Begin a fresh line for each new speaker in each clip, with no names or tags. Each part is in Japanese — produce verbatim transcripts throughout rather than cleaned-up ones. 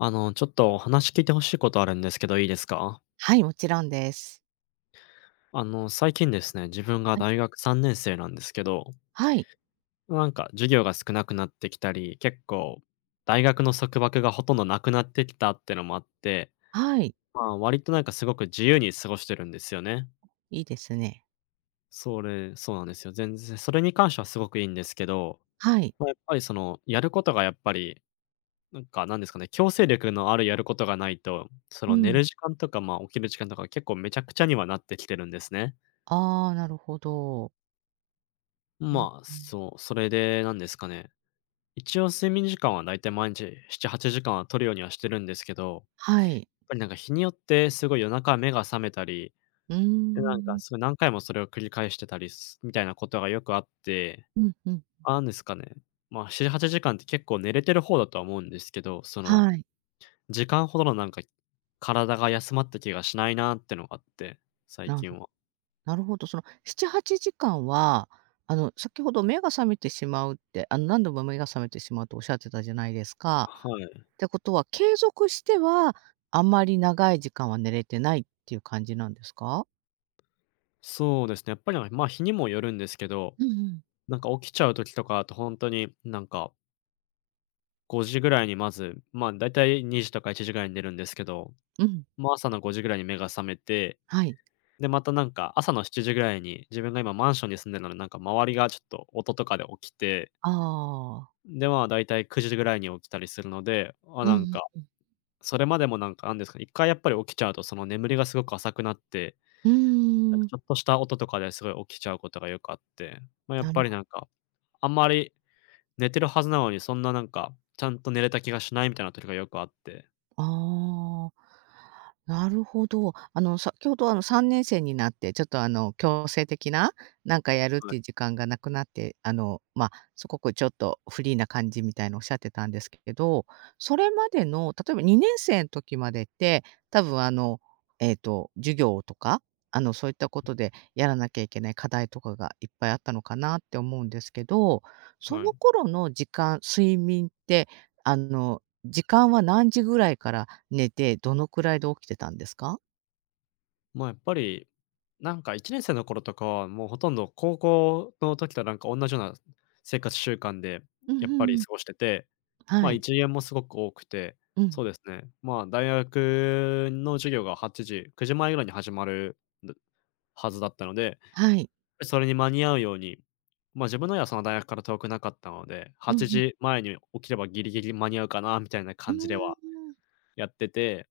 あの、ちょっとお話聞いてほしいことあるんですけど、いいですか？
はい、もちろんです。
あの、最近ですね、自分が
は
大
い、
学さんねん生なんですけど、
はい、
なんか授業が少なくなってきたり、結構大学の束縛がほとんどなくなってきたってのもあって、
はい、
まあ、割となんかすごく自由に過ごしてるんですよね。
いいですね。
それそうなんですよ。全然それに関してはすごくいいんですけど、
はい。
まあ、やっぱりその、やることがやっぱり、なんかなんですかね、強制力のあるやることがないと、そ
う
の寝
ん。
る時間とか、まあ、起きる時間とか結構めちゃくちゃにはなってきてるんですね。
ああ、なるほど。うん、
まあ、
うん。
そう、それでなんですかね。一応睡眠時間はだいたい毎日なな、はちじかんは取るようにはしてるんですけど、やっ
はい。
ぱりなんか日によってすごい夜中目が覚めたり、
うー
で、なんか
ん。
すごい何回もそれを繰り返してたりすみたいなことがよくあって、
うんうん。
なんですかね、まあ、なな、はちじかんって結構寝れてる方だとは思うんですけど、その、
はい。
時間ほどのなんか、体が休まった気がしないなってのがあって、最
なる
近
ほ
は。
なるほど。そのなな、はちじかんは、あの、先ほど目が覚めてしまうって、あの、何度も目が覚めてしまうとおっしゃってたじゃないですか。
はい。
ってことは、継続しては、あんまり長い時間は寝れてないっていう感じなんですか？
そうですね。やっぱり、ま、日にもよるんですけど、
うんうん。
なんか起きちゃう時とか、あと本当になんかごじぐらいにまず、ま、だいたいにじとかいちじぐらいに寝るんですけど、
うん、
ま、朝のごじぐらいに目が覚めて、
はい。
で、またなんか朝のしちじぐらいに自分が今マンションに住んでるので、なんか周りがちょっと音とかで起きて、
ああ。
で、まあ、だいたいくじぐらいに起きたりするので、あ、
う
なん
ん
か、
うん。
それまでもなんか、なんですかね、一回やっぱり起きちゃうとその眠りがすごく浅くなって、
う
なん
ー
か
ん。
ちょっとした音とかですごい起きちゃうことがよくあって、まあ、やっ
な
ぱ
る
り
ほ
なんか、あんまり寝てるはずなのに、そんななんか、ちゃんと寝れた気がしないみたいな時がよくあって。
ああ、なるほど。あの、先ほど、あの、さんねん生になって、ちょっと、あの、強制的な、なんかやるっ
は
ていう
い。
時間がなくなって、あの、ま、すごくちょっとフリーな感じみたいなおっしゃってたんですけど、それまでの、例えばにねん生ん時までって、多分、あの、ええと、授業とか、あの、そういったことでやらなきゃいけない課題とかがいっぱいあったのかなって思うんですけど、そ
は
の
い。
頃の時間、睡眠って、あの、時間は何時ぐらいから寝て、どのくらいで起きてたんですか？
まあ、やっぱり、なんかいちねん生の頃とかは、もうほとんど高校の時となんか同じような生活習慣で、
うん
やっ
う
ぱ
ん
り
うん。
過ごしてて、ま
は
あ、
い。
いち限もすごく多くて、
う
そう
ん。
ですね、まあ、大学の授業がはちじ、くじまえぐらいに始まる、んだはずだったので、
はい。
それに間に合うように、ま、自分の家はその大学から遠くなかったので、
うんう
8
ん。
時前に起きればギリギリ間に合うかなみたいな
うー
感じでは
ん。
やってて、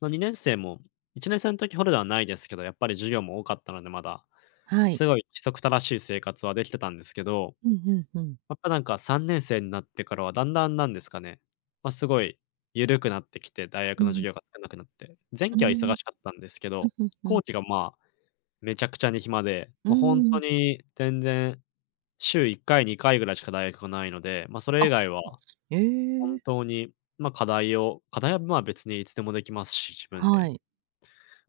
まあ、にねん生もいちねん生の時ほどではないですけど、やっぱり授業も多かったのでまだ、
はい。
すごい規則正しい生活はできてたんですけど、
うんうんうん。
やっぱなんかさんねん生になってからはだんだんなんですかね、まあ、すごい緩くなってきて、大学
う
の授
ん。
業が少なくなって、前
うー
期は忙
ん。うん、
しかったんですけど、
うんうん。
後期がまあ、めちゃくちゃに暇で、
うー
もう本当
ん。
に全然週いっかい、にかいぐらいしか大学がないので、まあ、それ
あ、
以
そ
外は
うなんです。え
本
え、
当に、まあ、課題を課題は、ま、別にいつでもできますし、自分
は
で。
い。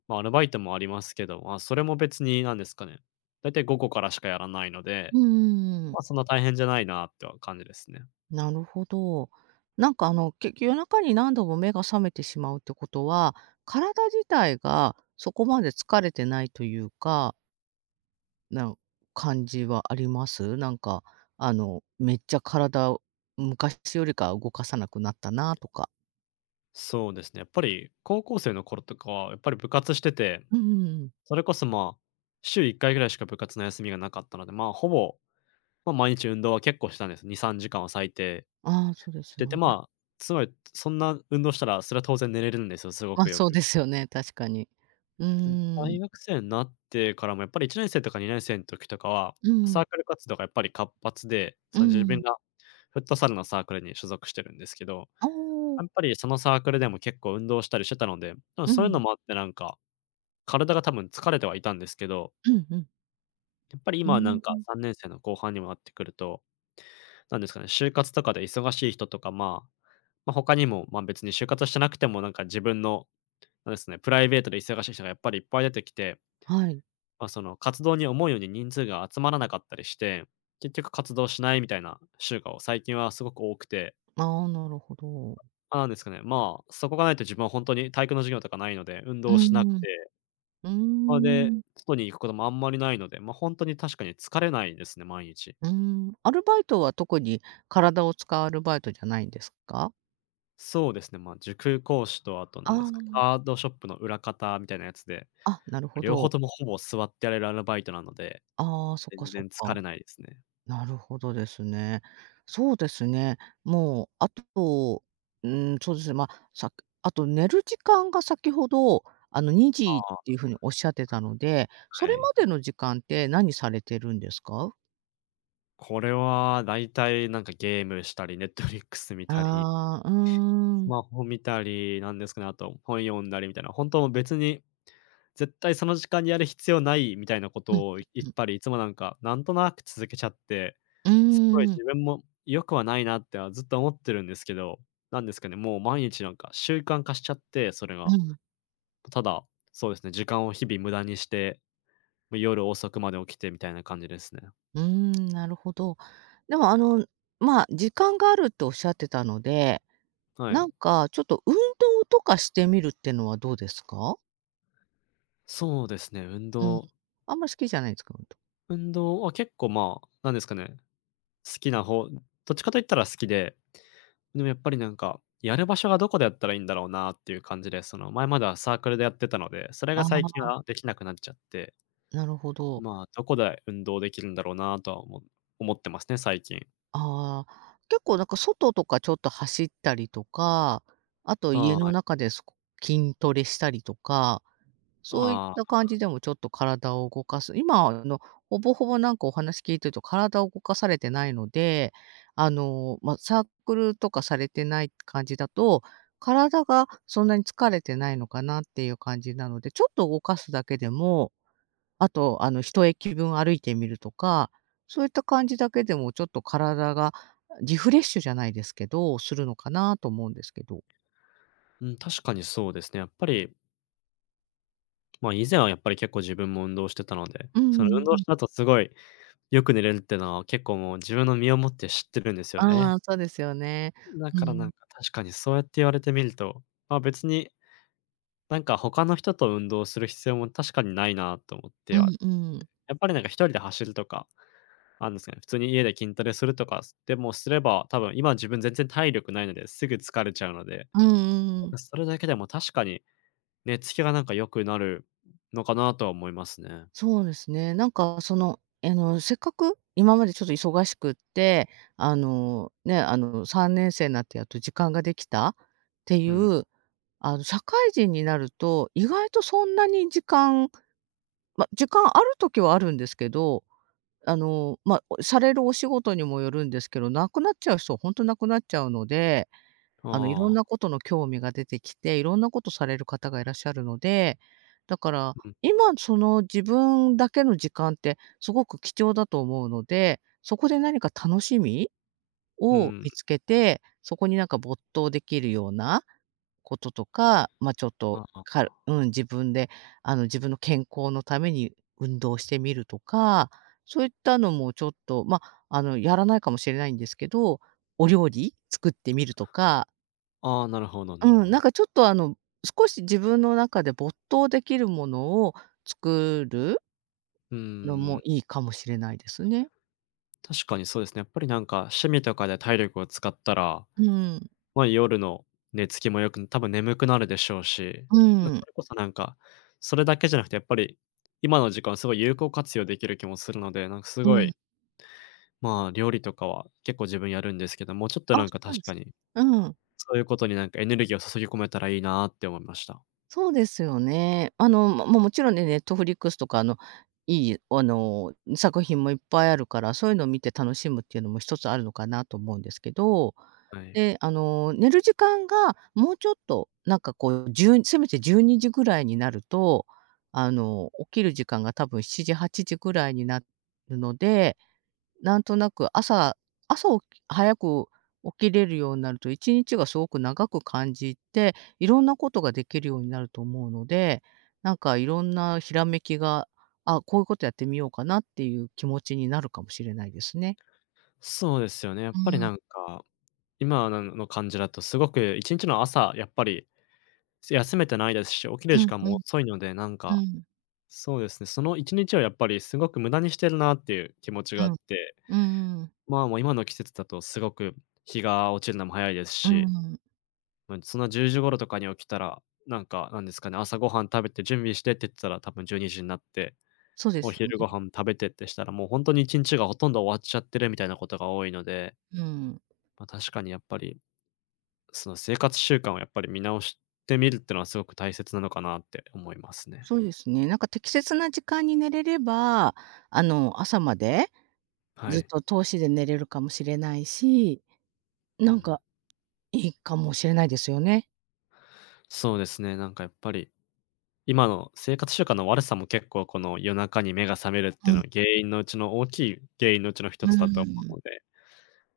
まあ、アルバイトもありますけど、まあ、それも別になんですかね、だいたい午後からしかやらないので、
うんうんう
ま
ん。
あ、そんな大変じゃないなっては感じですね。
なるほど。なんかあの、け夜中に何度も目が覚めてしまうってことは、体自体がそこまで疲れてないというかな感じはあります？なんか、あの、めっちゃ体を昔よりかは動かさなくなったなとか。
そうですね、やっぱり高校生の頃とかはやっぱり部活してて、
うんうんうん。
それこそ、まあ、週いっかいぐらいしか部活の休みがなかったので、まあ、ほぼ、まあ、毎日運動は結構したんです。に、さんじかんは最低。
ああ、そうで
し
す
て
よ
て、
ね。
まあ、つまりそんな運動したら、それは当然寝れるんですよ、すご
ま、
くよ
そう
く。
ですよね、確かに。うー
大
ん、
学生になってからもやっぱりいちねん生とかにねん生の時とかは、
う
サー
ん、
クル活動がやっぱり活発で、
う
その自分
ん。
がフットサルのサークルに所属してるんですけど、
ああ、
やっぱりそのサークルでも結構運動したりしてたので、多分
う
そういうの
ん、
もあってなんか、体が多分疲れてはいたんですけど、
うんうん。
やっぱり
う
今はなん
ー
か
ん、
さんねん生の後半にもなってくると、なんですかね、就活とかで忙しい人とか、まあ、まあ、他にも、ま、別に就活してなくてもなんか自分のそうですね、プライベートで忙しい人がやっぱりいっぱい出てきて、
はい。
まあ、その活動に思うように人数が集まらなかったりして、結局活動しないみたいな週が最近はすごく多くて、
ああ、なるほど。
ま、なんですかね、まあ、そこがないと自分は本当に体育の授業とかないので、運
う
動し
ん
なく
うん。
て、
うー
まあ、で、
ん、
外に行くこともあんまりないので、ま、あ本当に確かに疲れないですね、毎日。
うーん。アルバイトは特に体を使うアルバイトじゃないんですか？
そうですね、ま、塾講師とあと何ですか、
あ
カードショップの裏方みたいなやつで、
あ、あ、なるほ
両方
ど。
ともほぼ座ってやれるアルバイトなので、
ああ、そっか
全
そっ
然疲
か。
れないですね。
なるほどですね。そうですね。もう、あと、うん、そうですね、まあ、さあと寝る時間が先ほど、あの、にじ
あ
っ
あ、
ていうふうにおっしゃってたので、そ
は
れ
い。
までの時間って何されてるんですか？
これは大体なんかゲームしたり、Netflix 見たり、
ああ、うー
ス
ん。
マホ見たりなんですかね、あと本読んだりみたいな、本当別に絶対その時間にやる必要ないみたいなこ
うん
とをいっ
うん。
ぱりいつもなんか、なんとなく続けちゃって、
うー
すごい
ん、
自分も良くはないなってはずっと思ってるんですけど、なんですかね、もう毎日なんか習慣化しちゃって、それ
う
が。
ん、
ただ、そうですね、時間を日々無駄にして、夜遅くまで起きてみたいな感じですね。
うーん、なるほど。でも、あの、まあ、時間があるっておっしゃってたので、
は
な
い。
んかちょっと運動とかしてみるってのはどうですか？
そうですね、運
うん。
動
あんまり好きじゃないんですか？
運動は結構、まあ、なんですかね、好きな方どっちかと言ったら好きで、でもやっぱりなんか、やる場所がどこでやったらいいんだろうなっていう感じで、その、前まではサークルでやってたので、それ
あ
が最近
あ、
はできなくなっちゃって、
なるほど。
まあ、どこで運動できるんだろうなとは思思ってますね、最近。
ああ、結構なんか外とかちょっと走ったりとか、あと家
は
の
い。
中で、こ筋トレしたりとか、そういっ
あ
た
あ、
感じでもちょっと体を動かす今、あの、ほぼほぼなんかお話聞いてると体を動かされてないので、あの、ま、サークルとかされてない感じだと、体がそんなに疲れてないのかなっていう感じなので、ちょっと動かすだけでもあと、あの、一駅分歩いてみるとか、そういった感じだけでもちょっと体がリフレッシュじゃないですけど、するのかなと思うんですけど。
うん、確かにそうですね。やっぱり、まあ、以前はやっぱり結構自分も運動してたので、
うん
そ
う
の運
ん
動
う
し
ん。
た後すごいよく寝れるっていうのは結構もう自分の身をもって知ってるんですよ
あ
ね。
あ、そうですよね。
だ
う
からなん
ん。
か確かにそうやって言われてみると、まあ、別になんか他の人と運動する必要も確かにないなと思っ
う
ては、
んうん。
やっぱりなんか一人で走るとか、あんですかね、普通に家で筋トレするとかでもすれば、多分今自分全然体力ないのですぐ疲れちゃうので、
うんう
な
んう
ん
ん。
かそれだけでも確かに寝つきがなんか良くなるのかなとは思いますね。
そうですね。なんかその、あの、せっかく今までちょっと忙しくって、あの、ね、あの、さんねん生になってやっと時間ができたってい
うん。
う、あの、社会人になると、意外とそんなに時間ま、時間ある時はあるんですけど、あの、ま、おされるお仕事にもよるんですけど、無くなっちゃう人はほんと無くなっちゃうので、あの、いろん
あ
な
あ、
ことの興味が出てきて、いろんなことされる方がいらっしゃるので、だから、
うん、
今その自分だけの時間ってすごく貴重だと思うので、そこで何か楽しみ
う
を
ん。
見つけて、そこになんか没頭できるようなこととか、まあ、ちょっと、
あ
か
あ、
るうん、自分で、あの、自分の健康のために運動してみるとか、そういったのもちょっと、まあ、あの、やらないかもしれないんですけど、お料理作ってみるとか、
ああ、なるほどなる
う
ほ
ん、なん
ど。
かちょっと、あの、少し自分の中で没頭できるものを作る
う
のも
ん、
いいかもしれないですね。
確かにそうですね。やっぱりなんか趣味とかで体力を使ったら、
うん。
まあ、夜の寝つきもよく、多分眠くなるでしょうし、
う
な
ん。
それこそなんか、それだけじゃなくてやっぱり、今の時間すごい有効活用できる気もするので、なんかす
う
ご
ん。
い、まあ、料理とかは結構自分やるんですけど、もうちょっと
あ、
な
そ
んか
うなん
確
で
か
すね。
に、
うん。
そういうことになんかエネルギーを注ぎ込めたらいいなって思いました。
そうですよね。あの、ま、ももちろんね、ネットフリックスとか、あの、いい、あの、作品もいっぱいあるから、そういうのを見て楽しむっていうのも一つあるのかなと思うんですけど、
はい。
で、あの、寝る時間がもうちょっと、なんかこう、1せめてじゅうにじぐらいになると、あの、起きる時間が多分しちじ、はちじぐらいになるのでなんとなく朝朝起き早く起きれるようになると、いちにちがすごく長く感じて、いろんなことができるようになると思うので、なんかいろんなひらめきが、あ、こういうことやってみようかなっていう気持ちになるかもしれないですね。
そうですよね、やっ
う
ぱり
ん、
なんか、今のの感じだとすごく一日の朝、やっぱり、休めてないですし、起きる
う
時
ん
間
う
も
ん
遅いので、なん
う
か
ん
そうですね、そのいちにちをやっぱりすごく無駄にしてるなっていう気持ち
う
があ
ん、
って、
うーん、
まあ、もう今の季節だとすごく日が落ちるのも早いです
うー
し、
ん。
ま、そんなじゅうじ頃とかに起きたら、なんか、なんですかね、朝ごはん食べて準備してって言ってたら多分じゅうにじにじになって、
そうで
お
すよね。
昼ご飯食べてってしたら、もう本当にいちにちがほとんど終わっちゃってるみたいなことが多いので、
うん。
まあ、確かにやっぱり、その生活習慣をやっぱり見直してみるっていうのはすごく大切なのかなって思いますね。
そうですね。なんか適切な時間に寝れれば、あの、朝まで
は
ずっ
い。
と通しで寝れるかもしれないし、
う
なん
ん。
かいいかもしれないですよね。
そうですね、なんかやっぱり今の生活習慣の悪さも結構この夜中に目が覚めるって
う
いうの
ん、
は原因のうちの大きい原因のうちの
う
一
ー
つだと思う
ん。
ので、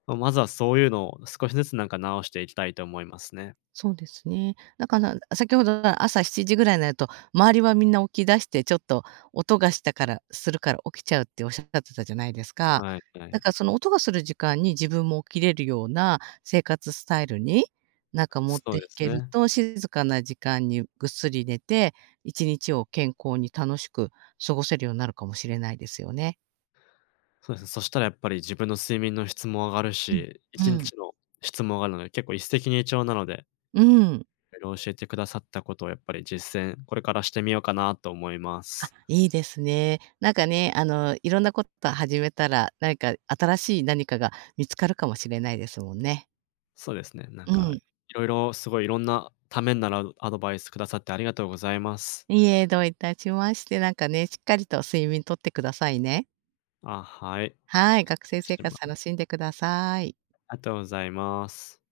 ま、まずはそういうのを少しずつなんか直していきたいと思いますね。
そうですね。だから、先ほど朝しちじぐらいになると、周りはみんな起き出して、ちょっと音がしたからするから起きちゃうっておっしゃってたじゃないですか。
はいは
だ
い。
からその音がする時間に自分も起きれるような生活スタイルに、なんか持っ
そ
て
う
い
です
ける
ね。
と、静かな時間にぐっすり寝て、いちにちを健康に楽しく過ごせるようになるかもしれないですよね。
そうですね。そしたらやっぱり自分の睡眠の質も上がる
うん。
し、1
うん。
日の質も上がるので、結構一石二鳥なので、
うーん。
色々教えてくださったことをやっぱり実践、これからしてみようかなと思いま
あ、
す。
いいですね。なんかね、あの、いろんなこと始めたら、何か新しい何かが見つかるかもしれないですもんね。
そうですね、なん
う
か
ん。
色々すごいいろんなためになるアドバイスくださってありがとうございます。
いえ、どういたしまして、なんかね、しっかりと睡眠とってくださいね。
あ、はい。
はい、学生生
失礼し
活
ま
楽
す
しんでください。
ありがとうございます。